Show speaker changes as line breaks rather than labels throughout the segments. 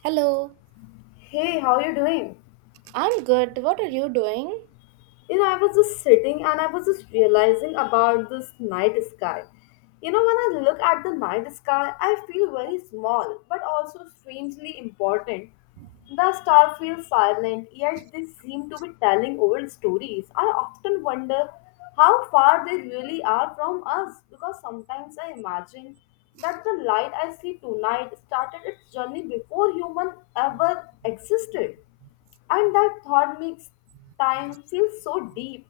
Hello,
Hey, how you doing?
I'm good. What are you doing?
You know, I was just sitting and I was just realizing about this night sky. You know, when I look at the night sky, I feel very small, but also strangely important. The stars feel silent, yet they seem to be telling old stories. I often wonder how far they really are from us because sometimes I imagine that the light I see tonight started its journey before human ever existed and that thought makes time feel so deep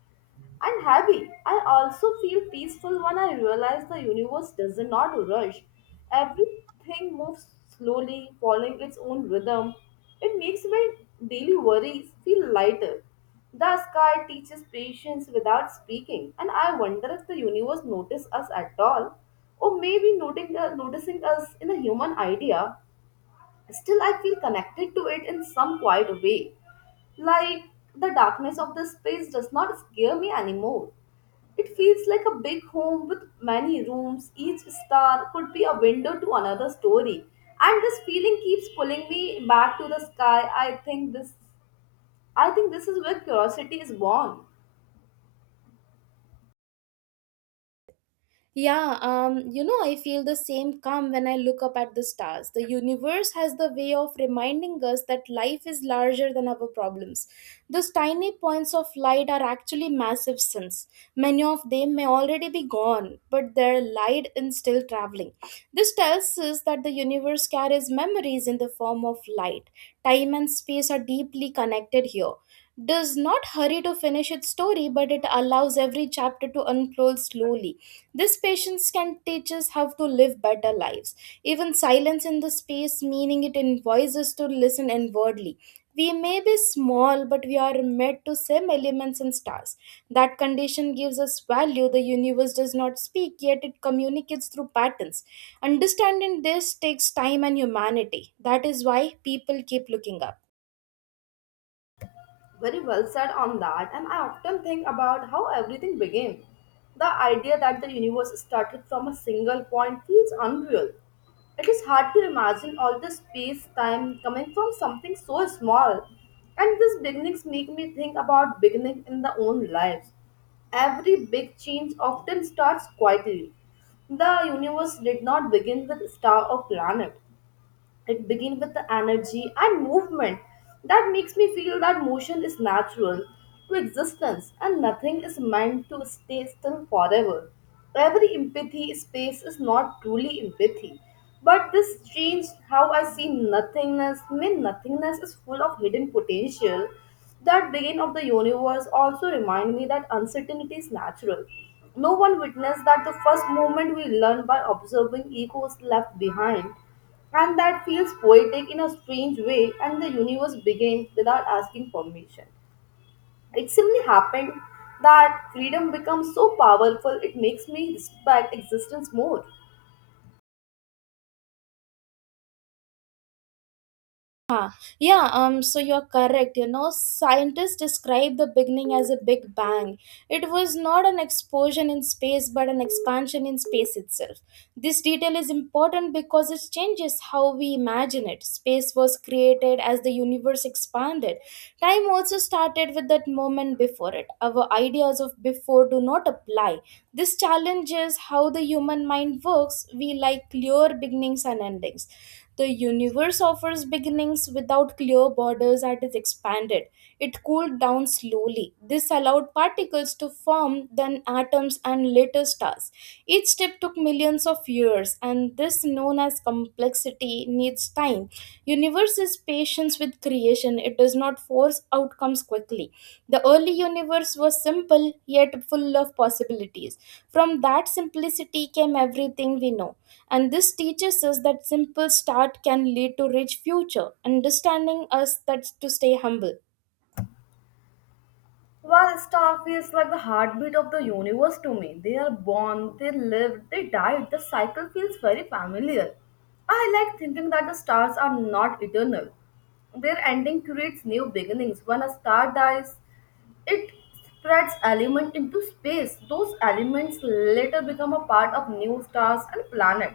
and heavy. I also feel peaceful when I realize the universe does not rush. Everything moves slowly, following its own rhythm. It makes my daily worries feel lighter. The sky teaches patience without speaking, and I wonder if the universe notices us at all, or maybe noticing us in a human idea. Still, I feel connected to it in some quiet way. Like, the darkness of the space does not scare me anymore. It feels like a big home with many rooms. Each star could be a window to another story. And this feeling keeps pulling me back to the sky. I think this is where curiosity is born.
Yeah, you know, I feel the same calm when I look up at the stars. The universe has the way of reminding us that life is larger than our problems. Those tiny points of light are actually massive suns. Many of them may already be gone, but their light is still traveling. This tells us that the universe carries memories in the form of light. Time and space are deeply connected here. Does not hurry to finish its story, but it allows every chapter to unfold slowly. This patience can teach us how to live better lives. Even silence in the space, meaning it invites us to listen inwardly. We may be small, but we are made to same elements and stars. That condition gives us value. The universe does not speak, yet it communicates through patterns. Understanding this takes time and humanity. That is why people keep looking up.
Very well said on that, and I often think about how everything began. The idea that the universe started from a single point feels unreal. It is hard to imagine all the space time coming from something so small. And these beginnings make me think about beginning in the own lives. Every big change often starts quietly. The universe did not begin with star or planet. It begins with the energy and movement that makes me feel that motion is natural to existence and nothing is meant to stay still forever. Every empathy space is not truly empathy. But this changed how I see nothingness. I mean, nothingness is full of hidden potential. That beginning of the universe also remind me that uncertainty is natural. No one witnessed that the first moment we learn by observing egos left behind. And that feels poetic in a strange way, and the universe began without asking permission. It simply happened that freedom becomes so powerful it makes me respect existence more.
Huh. Yeah, so you're correct. You know, scientists describe the beginning as a big bang. It was not an explosion in space, but an expansion in space itself. This detail is important because it changes how we imagine it. Space was created as the universe expanded. Time also started with that moment before it. Our ideas of before do not apply. This challenges how the human mind works. We like clear beginnings and endings. The universe offers beginnings without clear borders as it expanded. It cooled down slowly. This allowed particles to form, then atoms and later stars. Each step took millions of years, and this known as complexity needs time. Universe is patience with creation, it does not force outcomes quickly. The early universe was simple yet full of possibilities. From that simplicity came everything we know. And this teaches us that simple start can lead to rich future, understanding us that to stay humble.
Well, star feels like the heartbeat of the universe to me. They are born, they live, they die. The cycle feels very familiar. I like thinking that the stars are not eternal. Their ending creates new beginnings. When a star dies, it spreads element into space. Those elements later become a part of new stars and planet.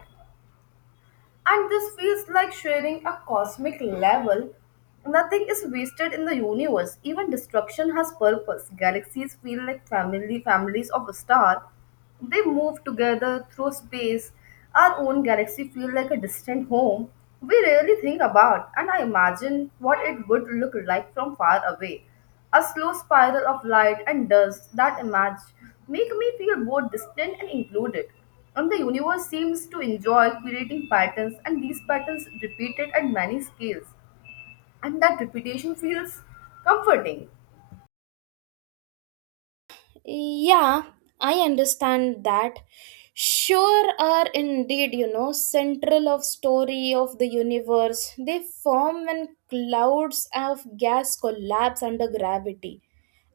And this feels like sharing a cosmic level. Nothing is wasted in the universe. Even destruction has purpose. Galaxies feel like family families of a star. They move together through space. Our own galaxy feels like a distant home. We rarely think about and I imagine what it would look like from far away. A slow spiral of light and dust that image make me feel both distant and included. And the universe seems to enjoy creating patterns, and these patterns repeated at many scales. And that repetition feels comforting.
Yeah, I understand that. Sure are indeed, you know, central of story of the universe. They form when clouds of gas collapse under gravity.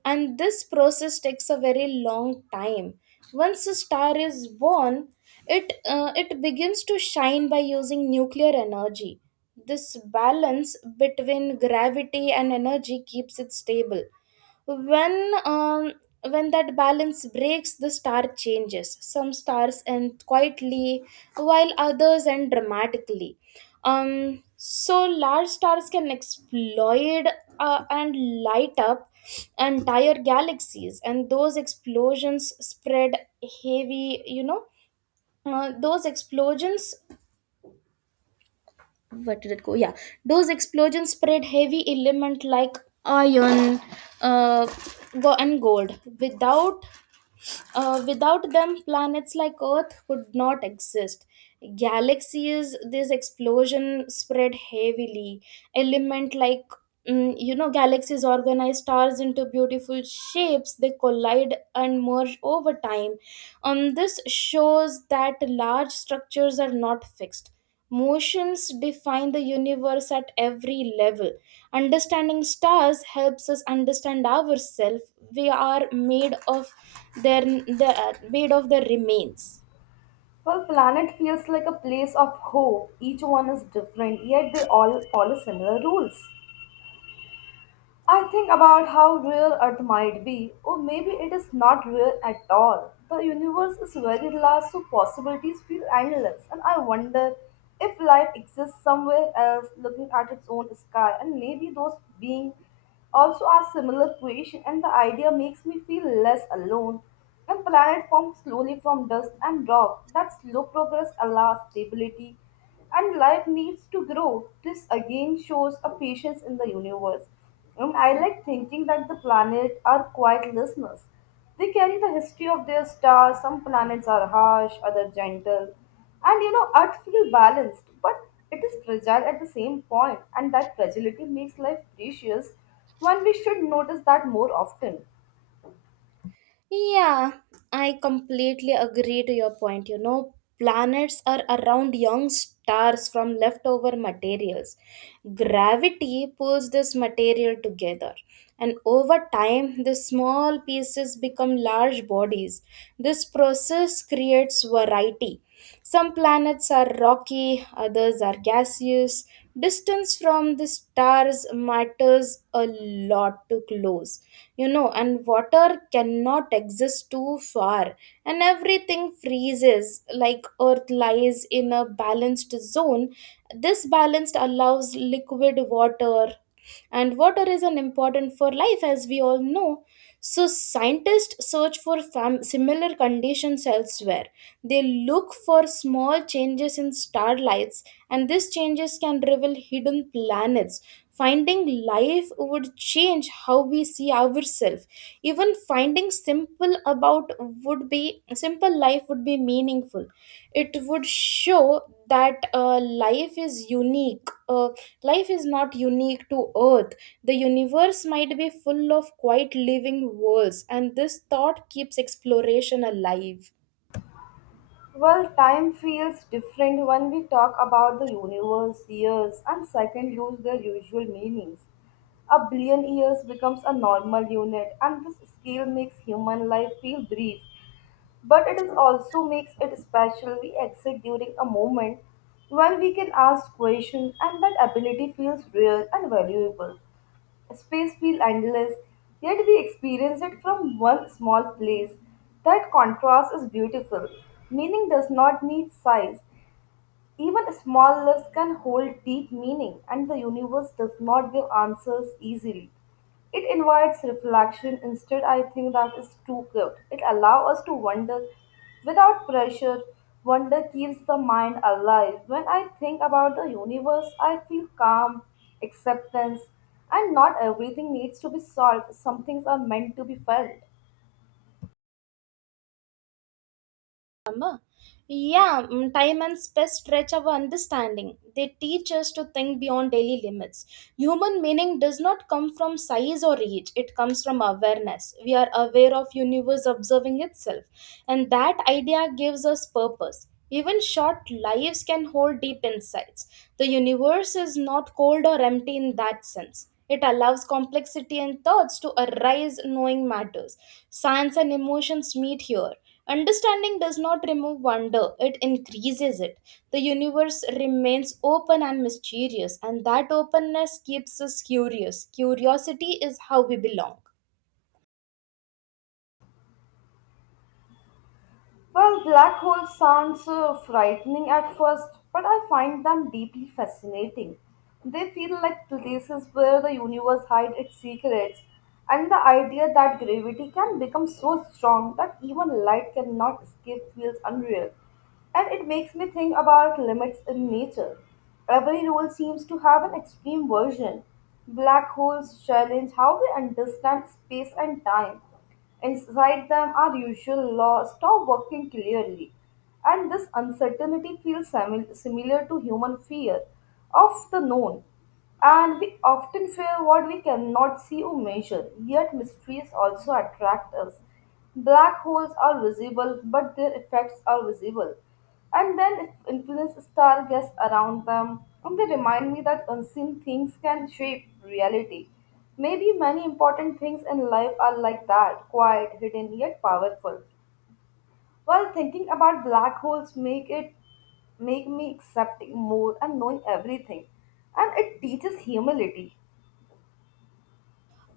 And this process takes a very long time. Once a star is born, it begins to shine by using nuclear energy. This balance between gravity and energy keeps it stable when um, when that balance breaks the star changes. Some stars end quietly while others end dramatically. So large stars can explode and light up entire galaxies, and those explosions spread heavy, those explosions, where did it go? Yeah, those explosions spread heavy element like iron, uh, and gold. Without them, planets like Earth could not exist. Galaxies, this explosion spread heavily. Element like you know, galaxies organize stars into beautiful shapes. They collide and merge over time. This shows that large structures are not fixed. Motions define the universe at every level. Understanding stars helps us understand ourselves. We are made of their remains.
Well, planet feels like a place of hope. Each one is different, yet they all follow similar rules. I think about how real Earth might be, or maybe it is not real at all. The universe is very large, so possibilities feel endless, and I wonder if life exists somewhere else looking at its own sky, and maybe those beings also are similar creation, and the idea makes me feel less alone. And planet forms slowly from dust and rock. That slow progress allows stability and life needs to grow. This again shows a patience in the universe. And I like thinking that the planets are quiet listeners. They carry the history of their stars. Some planets are harsh, other gentle. And you know, Earth feels balanced, but it is fragile at the same point, and that fragility makes life precious when we should notice that more often.
Yeah, I completely agree to your point. You know, planets are around young stars from leftover materials. Gravity pulls this material together, and over time, the small pieces become large bodies. This process creates variety. Some planets are rocky, others are gaseous. Distance from the stars matters a lot to close, you know, and water cannot exist too far, and everything freezes like Earth lies in a balanced zone. This balanced allows liquid water, and water is an important for life, as we all know. So scientists search for similar conditions elsewhere. They look for small changes in starlights, and these changes can reveal hidden planets. Finding life would change how we see ourselves. Even finding simple about would be simple life would be meaningful. It would show that life is unique. Life is not unique to Earth. The universe might be full of quiet living worlds, and this thought keeps exploration alive.
Well, time feels different when we talk about the universe, years, and seconds lose their usual meanings. A billion years becomes a normal unit, and this scale makes human life feel brief. But it is also makes it special. We exit during a moment when we can ask questions, and that ability feels rare and valuable. Space feels endless, yet we experience it from one small place. That contrast is beautiful. Meaning does not need size. Even small lives can hold deep meaning, and the universe does not give answers easily. It invites reflection. Instead, I think that is too gift. It allows us to wonder without pressure. Wonder keeps the mind alive. When I think about the universe, I feel calm, acceptance, and not everything needs to be solved. Some things are meant to be felt.
అమ్మా! Yeah. Mm, time and space stretch our understanding. They teach us to think beyond daily limits. Human meaning does not come from size or reach. It comes from awareness. We are aware of universe observing itself. And that idea gives us purpose. Even short lives can hold deep insights. The universe is not cold or empty in that sense. It allows complexity and thoughts to arise knowing matters. Science and emotions meet here. Understanding does not remove wonder, it increases it. The universe remains open and mysterious, and that openness keeps us curious. Curiosity is how we belong.
Well, black holes sounds frightening at first, but I find them deeply fascinating. They feel like places where the universe hides its secrets, and the idea that gravity can become so strong that even light cannot escape feels unreal. And it makes me think about limits in nature. Every rule seems to have an extreme version. Black holes challenge how we understand space and time. Inside them are usual law, stop working clearly. And this uncertainty feels similar to human fear of the known. And we often fear what we cannot see or measure, yet mysteries also attract us. Black holes are visible, but their effects are visible. And then influence star guests around them, and they remind me that unseen things can shape reality. Maybe many important things in life are like that, quiet, hidden, yet powerful. While thinking about black holes make me accepting more and knowing everything. And it teaches humility.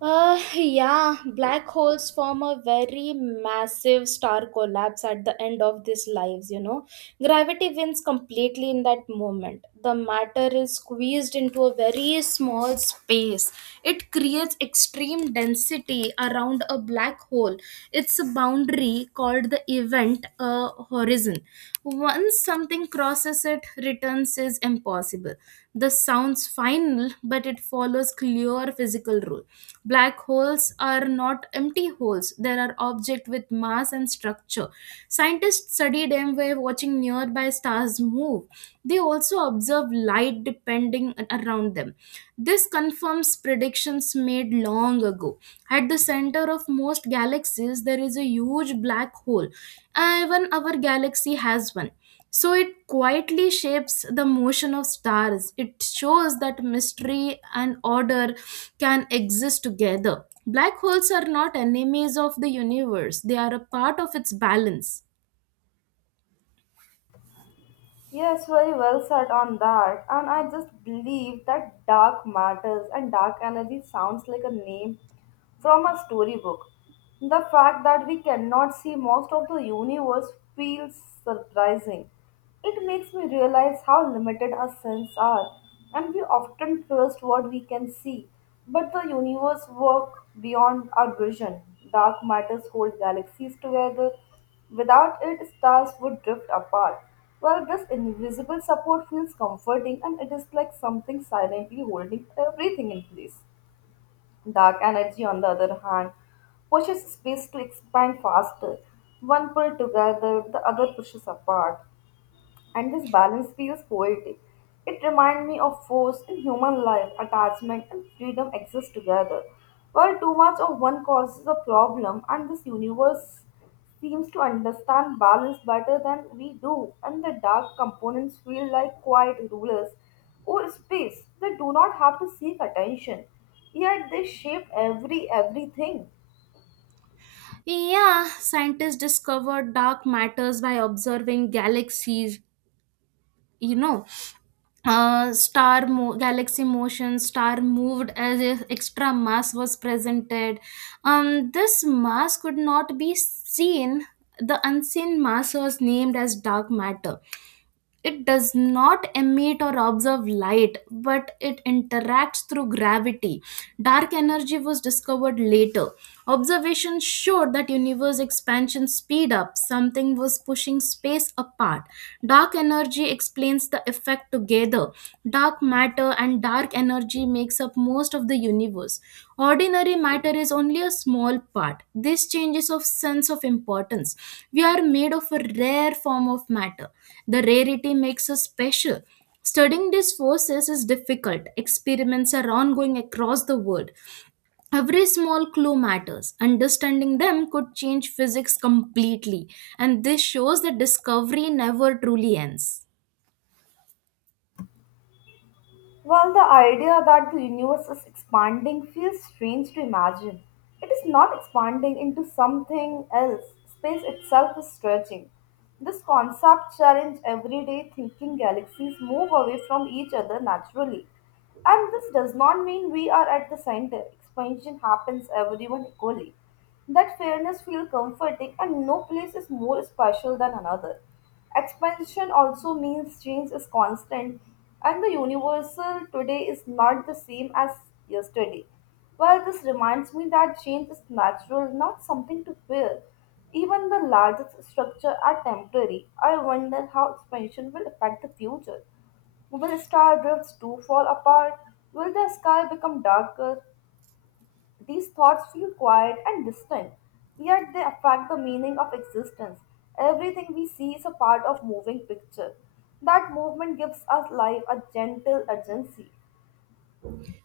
Yeah, black holes form a very massive star collapse at the end of these lives, you know. Gravity wins completely in that moment. The matter is squeezed into a very small space. It creates extreme density around a black hole. It's a boundary called the event horizon. Once something crosses it, returns is impossible. This sounds final, but it follows clear physical rule. Black holes are not empty holes, there are objects with mass and structure. Scientists study them by watching nearby stars move. They also observe light depending around them. This confirms predictions made long ago. At the center of most galaxies, there is a huge black hole. Even our galaxy has one. So it quietly shapes the motion of stars. It shows that mystery and order can exist together. Black holes are not enemies of the universe, they are a part of its balance.
Yes, very well said on that. And I just believe that dark matters and dark energy sounds like a name from a storybook. The fact that we cannot see most of the universe feels surprising. It makes me realize how limited our senses are, and we often trust what we can see. But the universe works beyond our vision. Dark matters hold galaxies together. Without it, stars would drift apart. Well, this invisible support feels comforting and it is like something silently holding everything in place. Dark energy, on the other hand, pushes space to expand faster. One pull together, the other pushes apart and this balance feels poetic. It reminds me of force in human life, attachment and freedom exist together. While too much of one causes a problem, and this universe seems to understand balance better than we do, and the dark components feel like quiet rulers or space that do not have to seek attention, yet they shape everything.
Yeah, scientists discovered dark matters by observing galaxies, you know. Galaxy motion star moved as if extra mass was presented. This mass could not be seen. The unseen mass was named as dark matter. It does not emit or observe light, but it interacts through gravity. Dark energy was discovered later. Observations showed that universe expansion speed up. Something was pushing space apart. Dark energy explains the effect together. Dark matter and dark energy makes up most of the universe. Ordinary matter is only a small part. This changes of sense of importance. We are made of a rare form of matter. The rarity makes us special. Studying these forces is difficult. Experiments are ongoing across the world. Every small clue matters. Understanding them could change physics completely. And this shows that discovery never truly ends.
While the idea that the universe is expanding feels strange to imagine, it is not expanding into something else. Space itself is stretching. This concept challenges everyday thinking galaxies move away from each other naturally. And this does not mean we are at the center. Expansion happens everyone equally. That fairness feels comforting and no place is more special than another. Expansion also means change is constant and the universal today is not the same as yesterday. Well, this reminds me that change is natural, not something to fear. Even the largest structure are temporary. I wonder how expansion will affect the future. Will star drifts too fall apart? Will the sky become darker? These thoughts feel quiet and distant, yet they affect the meaning of existence. Everything we see is a part of moving picture. That movement gives us life a gentle urgency.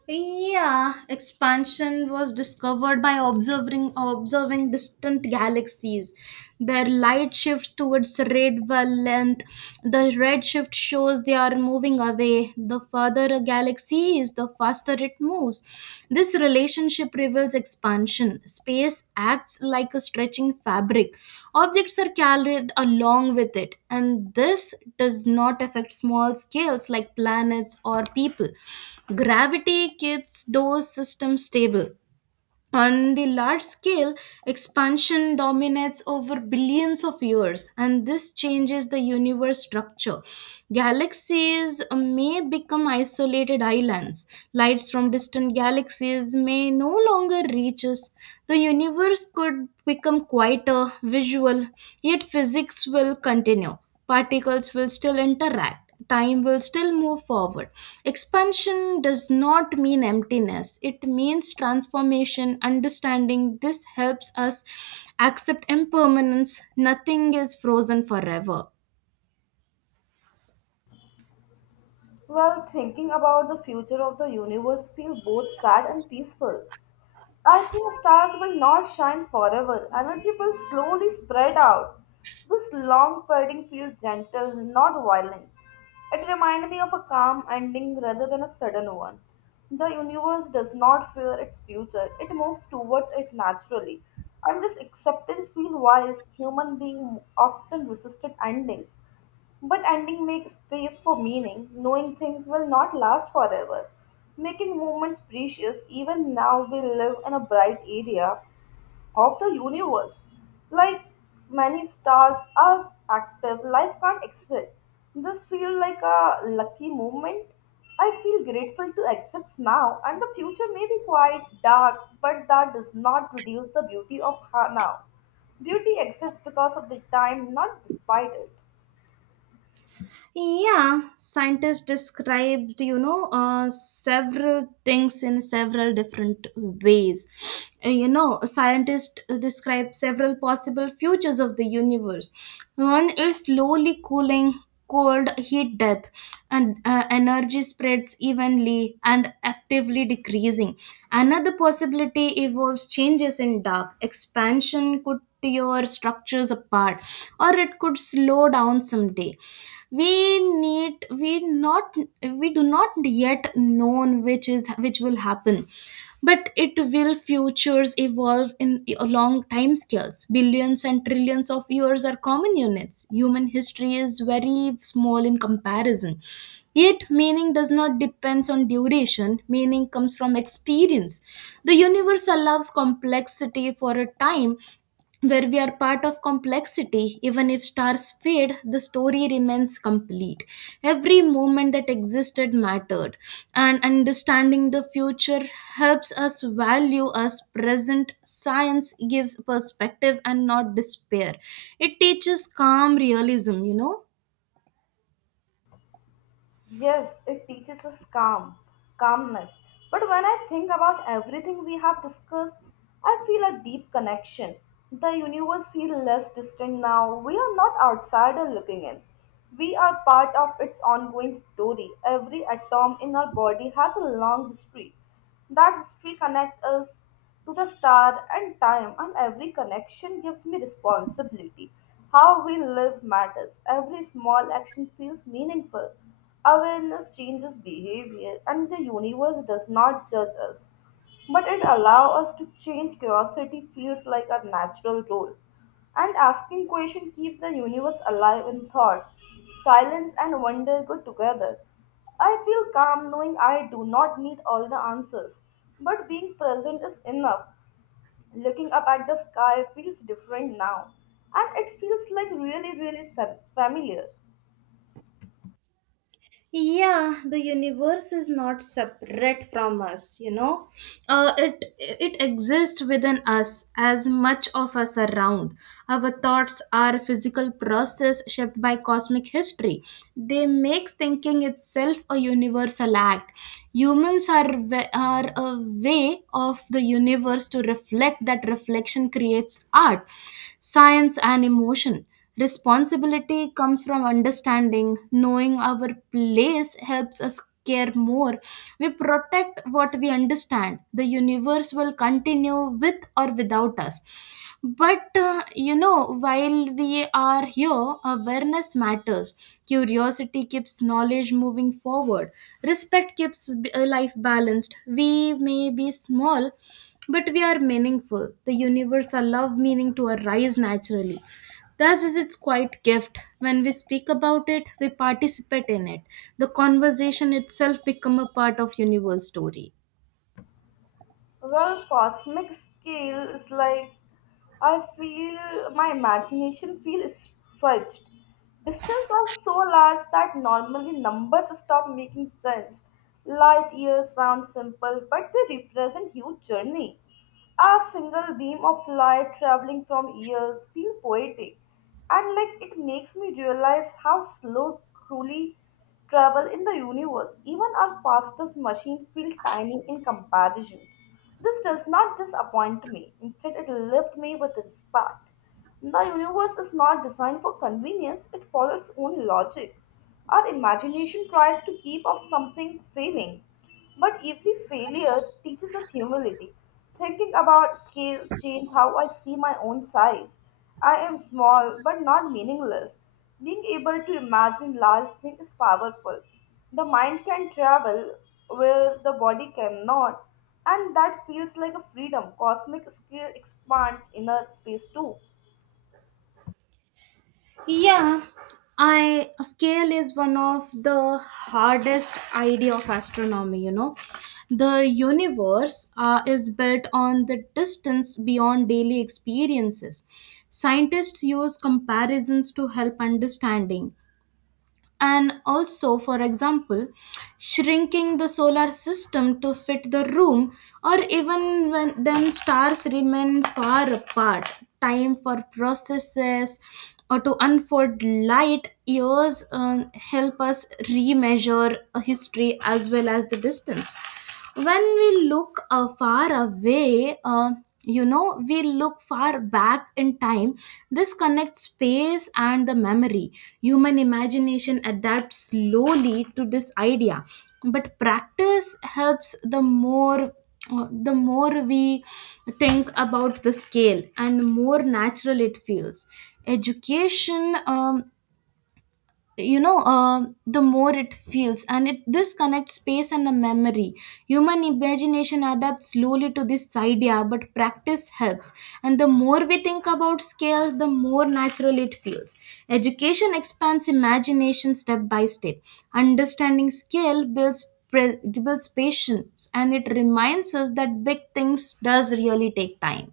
Yeah, expansion was discovered by observing distant galaxies. Their light shifts towards red wavelength. The red shift shows they are moving away. The further a galaxy is, the faster it moves. This relationship reveals expansion. Space acts like a stretching fabric. Objects are carried along with it, and this does not affect small scales like planets or people. Gravity keeps those systems stable. On the large scale, expansion dominates over billions of years, and this changes the universe structure. Galaxies may become isolated islands. Lights from distant galaxies may no longer reach us. The universe could become quieter, visual, yet physics will continue. Particles will still interact, time will still move forward. Expansion does not mean emptiness, it means transformation. Understanding this helps us accept impermanence, nothing is frozen forever.
Well, thinking about the future of the universe feels both sad and peaceful. I think stars will not shine forever. Energy will slowly spread out. This long fading feels gentle, not violent. It reminds me of a calm ending rather than a sudden one. The universe does not fear its future, it moves towards it naturally. And this acceptance feels wise. Human beings often resisted endings. But ending makes space for meaning, knowing things will not last forever, making moments precious. Even now, we live in a bright area of the universe. Like many stars are active, life can't exist. This feels like a lucky moment. I feel grateful to exist now, and the future may be quite dark, but that does not reduce the beauty of now. Beauty exists because of the time, not despite it.
Yeah, scientists described, you know, several things in several different ways. You know, scientists describe several possible futures of the universe. One is slowly cooling, cold, heat death, and energy spreads evenly and actively decreasing. Another possibility involves changes in dark. Expansion could your structures apart, or it could slow down someday. We need we not we do not yet known which is which will happen, but it will futures evolve in a long time scales. Billions and trillions of years are common units. Human history is very small in comparison, yet meaning does not depends on duration. Meaning comes from experience. The universe allows complexity for a time, where we are part of complexity. Even if stars fade, the story remains complete. Every moment that existed mattered, and understanding the future helps us value us present. Science gives perspective and not despair. It teaches calm realism, you know.
Yes, it teaches us calmness. But when I think about everything we have discussed, I feel a deep connection. The universe feels less distant now. We are not outsider looking in. We are part of its ongoing story. Every atom in our body has a long history. That history connects us to the star and time, and every connection gives me responsibility. How we live matters. Every small action feels meaningful. Awareness changes behavior, and the universe does not judge us, but it allows us to change. Curiosity feels like a natural role, and asking questions keep the universe alive in thought. Silence and wonder go together. I feel calm knowing I do not need all the answers, but being present is enough. Looking up at the sky feels different now, and it feels like really, really familiar.
Yeah, the universe is not separate from us, you know. It exists within us as much of us around. Our thoughts are a physical process shaped by cosmic history. They makes thinking itself a universal act. Humans are a way of the universe to reflect. That reflection creates art, science and emotion. Responsibility comes from understanding. Knowing our place helps us care more. We protect what we understand. The universe will continue with or without us. But you know, while we are here, awareness matters. Curiosity keeps knowledge moving forward. Respect keeps life balanced. We may be small, but we are meaningful. The universe allows meaning to arise naturally. Thus is its quiet gift. When we speak about it, we participate in it. The conversation itself become a part of universe story.
Well, cosmic scale is like I feel my imagination feels stretched. Distances are so large that normally numbers stop making sense. Light years sound simple, but they represent huge journey. A single beam of light traveling from years feel poetic, and like it makes me realize how slow truly travel in the universe. Even our fastest machine feel tiny in comparison. This does not disappoint me. Instead, it left me with respect. The universe is not designed for convenience, it follows its own logic. Our imagination tries to keep up something failing. But every failure teaches us humility. Thinking about scale change how I see my own size. I am small but not meaningless. Being able to imagine large things is powerful. The mind can travel where the body cannot. And that feels like a freedom. Cosmic scale expands inner space too.
Yeah, I scale is one of the hardest idea of astronomy, you know. The universe is built on the distance beyond daily experiences. Scientists use comparisons to help understanding, and also, for example, shrinking the solar system to fit the room, or even when then stars remain far apart time for processes or to unfold light years, help us remeasure history as well as the distance. When we look far away, you know, we look far back in time. This connects space and the memory. Human imagination adapts slowly to this idea, but practice helps. The more we think about the scale, and more natural it feels. Education, um, the more it feels, and it this connects space and the memory. Human imagination adapts slowly to this idea, but practice helps, and the more we think about scale, the more natural it feels. Education expands imagination step by step. Understanding scale builds patience, and it reminds us that big things does really take time.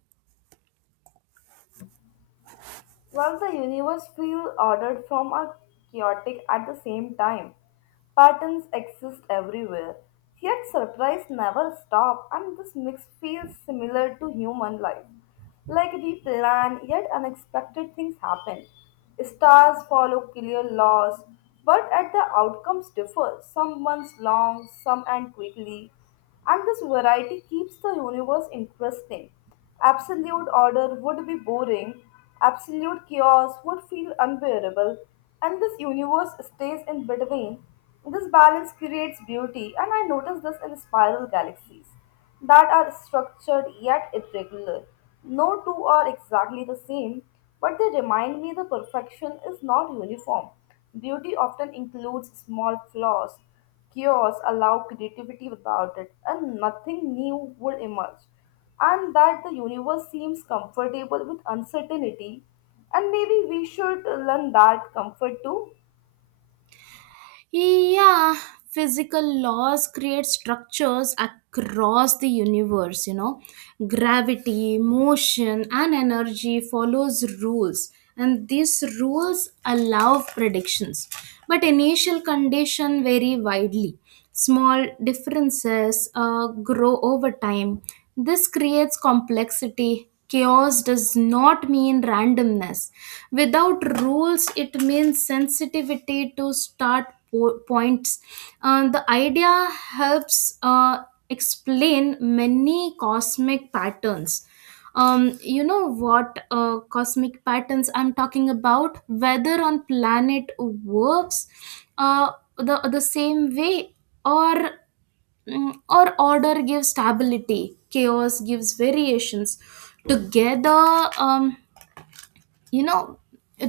While the universe feels ordered from a chaotic at the same time. Patterns exist everywhere. Yet surprise never stop and this mix feels similar to human life. Like we plan, yet unexpected things happen. Stars follow clear laws, but at the outcomes differ. Some months long, some end quickly. And this variety keeps the universe interesting. Absolute order would be boring, absolute chaos would feel unbearable, and this universe stays in between. This balance creates beauty, and I notice this in spiral galaxies that are structured yet irregular. No two are exactly the same, but they remind me the perfection is not uniform. Beauty often includes small flaws, chaos allow creativity without it, and nothing new would emerge. And that the universe seems comfortable with uncertainty, and maybe we should learn that comfort too.
Yeah, physical laws create structures across the universe, you know. Gravity, motion and energy follows rules, and these rules allow predictions, but initial condition vary widely. Small differences grow over time. This creates complexity. Chaos does not mean randomness. Without rules, it means sensitivity to start points. The idea helps explain many cosmic patterns. You know what cosmic patterns I'm talking about, whether on planet works uh the same way, or or order gives stability, chaos gives variations. Together, um you know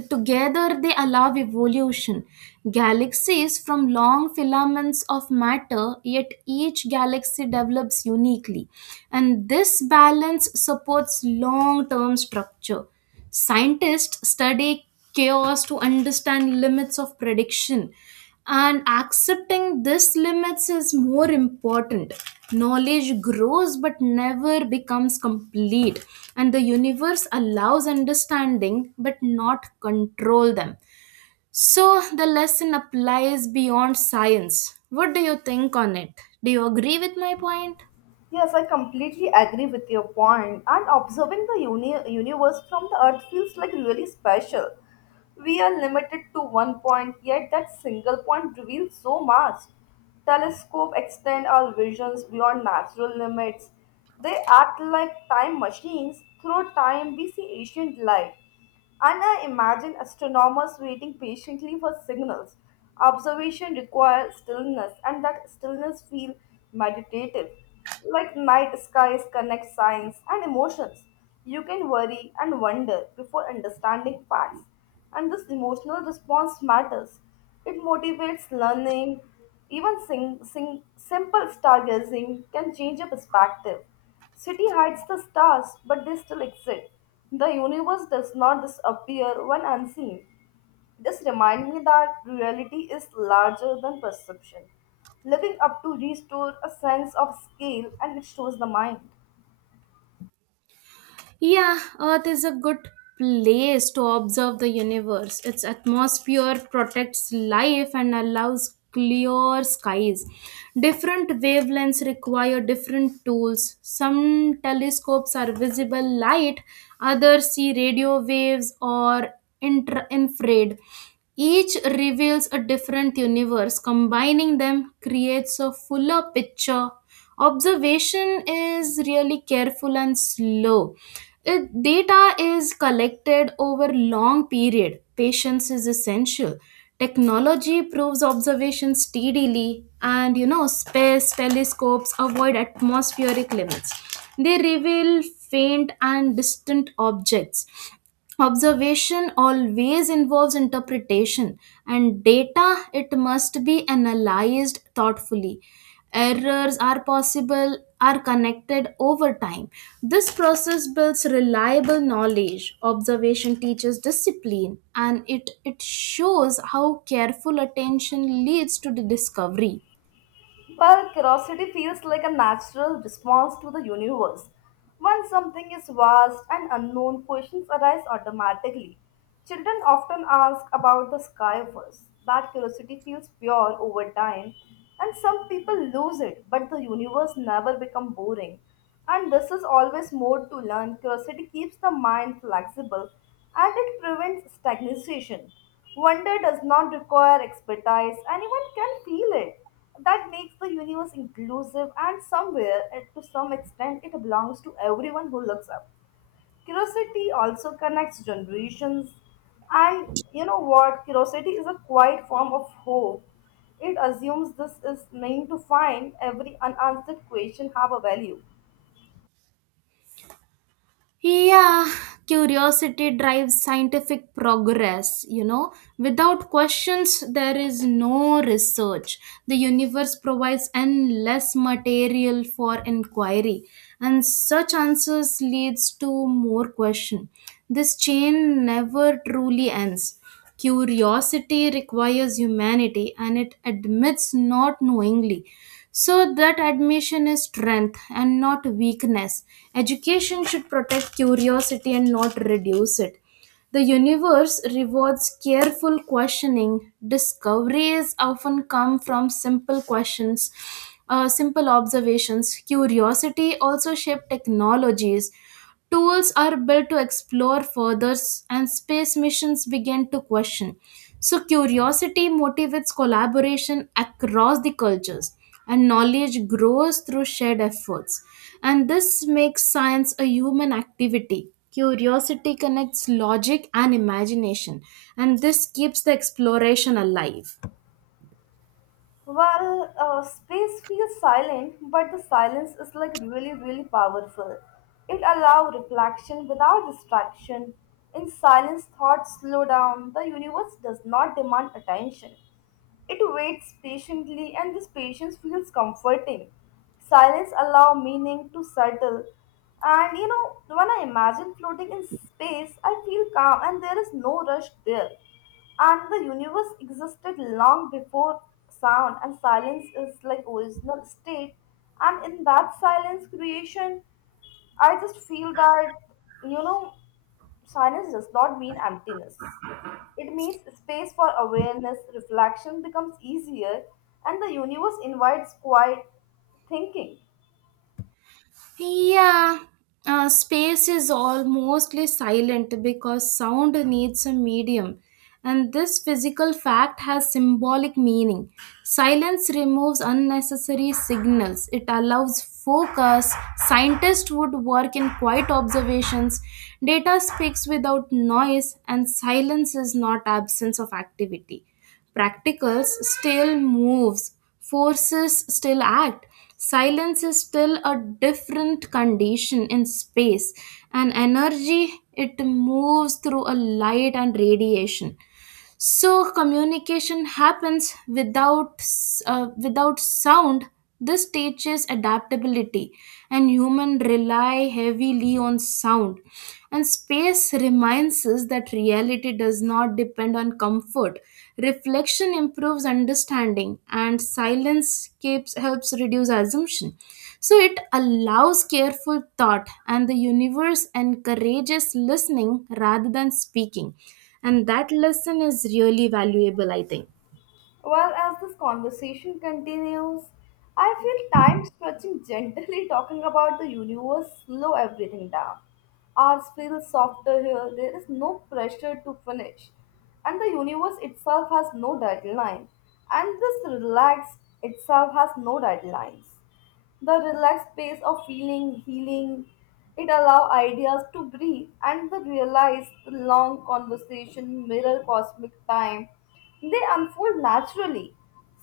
together they allow evolution. Galaxies from long filaments of matter, yet each galaxy develops uniquely, and this balance supports long term structure. Scientists study chaos to understand limits of prediction, and accepting these limits is more important. Knowledge grows but never becomes complete, and the universe allows understanding but not control them. So the lesson applies beyond science. What do you think on it? Do you agree with my point?
Yes, I completely agree with your point. And observing the universe from the Earth feels like really special. We are limited to one point, yet that single point reveals so much. Telescopes extend our visions beyond natural limits. They act like time machines. Through time, we see ancient light. And I imagine astronomers waiting patiently for signals. Observation requires stillness, and that stillness feels meditative. Like night skies connect science and emotions. You can worry and wonder before understanding facts, and this emotional response matters. It motivates learning. Even simple stargazing can change your perspective. City hides the stars, but they still exist. The universe does not disappear when unseen. This reminds me that reality is larger than perception. Looking up to restore a sense of scale and it shows the mind.
Yeah, Earth is a good place to observe the universe. Its atmosphere protects life and allows clear skies. Different wavelengths require different tools. Some telescopes are visible light, others see radio waves or infrared. Each reveals a different universe. Combining them creates a fuller picture. Observation is really careful and slow. It, data is collected over long period. Patience is essential. Technology proves observation steadily, and you know, space telescopes avoid atmospheric limits. They reveal faint and distant objects. Observation always involves interpretation, and data it must be analyzed thoughtfully. Errors are possible are connected over time. This process builds reliable knowledge. Observation teaches discipline, and it shows how careful attention leads to the discovery.
Well, curiosity feels like a natural response to the universe. When something is vast and unknown, questions arise automatically. Children often ask about the sky first. That curiosity feels pure over time, and some people lose it, but the universe never becomes boring. And this is always more to learn. Curiosity keeps the mind flexible and it prevents stagnation. Wonder does not require expertise, anyone can feel it. That makes the universe inclusive, and somewhere, to some extent, it belongs to everyone who looks up. Curiosity also connects generations, and you know what? Curiosity is a quiet form of hope. It assumes this is meant to find every unanswered question have a value.
Yeah, curiosity drives scientific progress. You know, without questions, there is no research. The universe provides endless material for inquiry, and such answers leads to more question. This chain never truly ends. Curiosity requires humanity, and it admits not knowingly. So, that admission is strength and not weakness. Education should protect curiosity and not reduce it. The universe rewards careful questioning. Discoveries often come from simple questions, simple observations. Curiosity also shapes technologies. Tools are built to explore further, and space missions begin to question. So, curiosity motivates collaboration across the cultures, and knowledge grows through shared efforts. And this makes science a human activity. Curiosity connects logic and imagination, and this keeps the exploration alive.
Well, space feels silent, but the silence is like really, really powerful. It allows reflection without distraction. In silence, thoughts slow down. The universe does not demand attention. It waits patiently, and this patience feels comforting. Silence allow meaning to settle. And you know, when I imagine floating in space, I feel calm and there is no rush there. And the universe existed long before sound and silence is like original state. And in that silence creation, I just feel that you know, silence does not mean emptiness. It means space for awareness, reflection becomes easier, and the universe invites quiet thinking.
Yeah, space is all mostly silent because sound needs a medium, and this physical fact has symbolic meaning. Silence removes unnecessary signals, it allows focus. Scientists would work in quiet observations, data speaks without noise, and silence is not absence of activity. Practicals still moves, forces still act. Silence is still a different condition in space, and energy it moves through a light and radiation. So communication happens without sound. This teaches adaptability, and human rely heavily on sound. And space reminds us that reality does not depend on comfort. Reflection improves understanding, and silence keeps, helps reduce assumption. So it allows careful thought, and the universe encourages listening rather than speaking. And that lesson is really valuable, I think.
Well, as this conversation continues, I feel time stretching gently talking about the universe slow everything down. Ours feels softer here, there is no pressure to finish. And the universe itself has no deadline. And this relax itself has no deadlines. The relaxed pace of feeling, healing, it allow ideas to breathe and the realize the long conversation mirror cosmic time. They unfold naturally.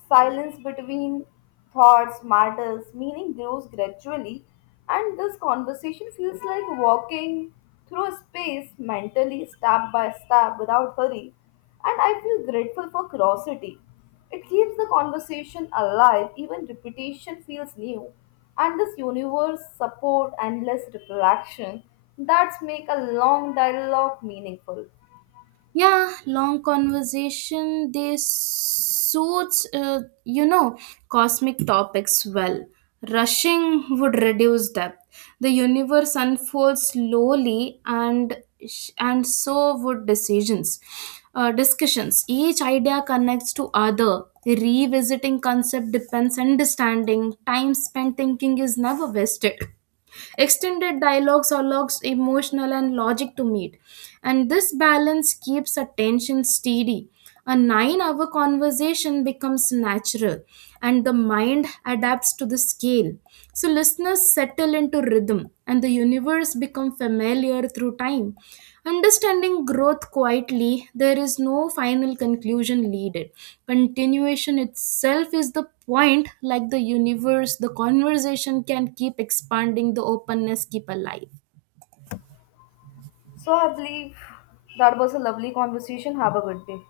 Silence between thoughts matters, meaning grows gradually, and this conversation feels like walking through space mentally, step by step, without hurry. And I feel grateful for curiosity it keeps the conversation alive, even repetition feels new. And this universe support endless reflection that's make a long dialogue meaningful.
Yeah, long conversation they suits, you know, cosmic topics well. Rushing would reduce depth. The universe unfolds slowly, and and so would decisions, discussions. Each idea connects to other, revisiting concept depends understanding. Time spent thinking is never wasted. Extended dialogues allows emotional and logic to meet, and this balance keeps attention steady. A 9 hour conversation becomes natural, and the mind adapts to the scale. So, listeners settle into rhythm, and the universe becomes familiar through time. Understanding growth quietly, there is no final conclusion needed. Continuation itself is the point. Like the universe, the conversation can keep expanding, the openness keep alive.
So I believe that was a lovely conversation. Have a good day.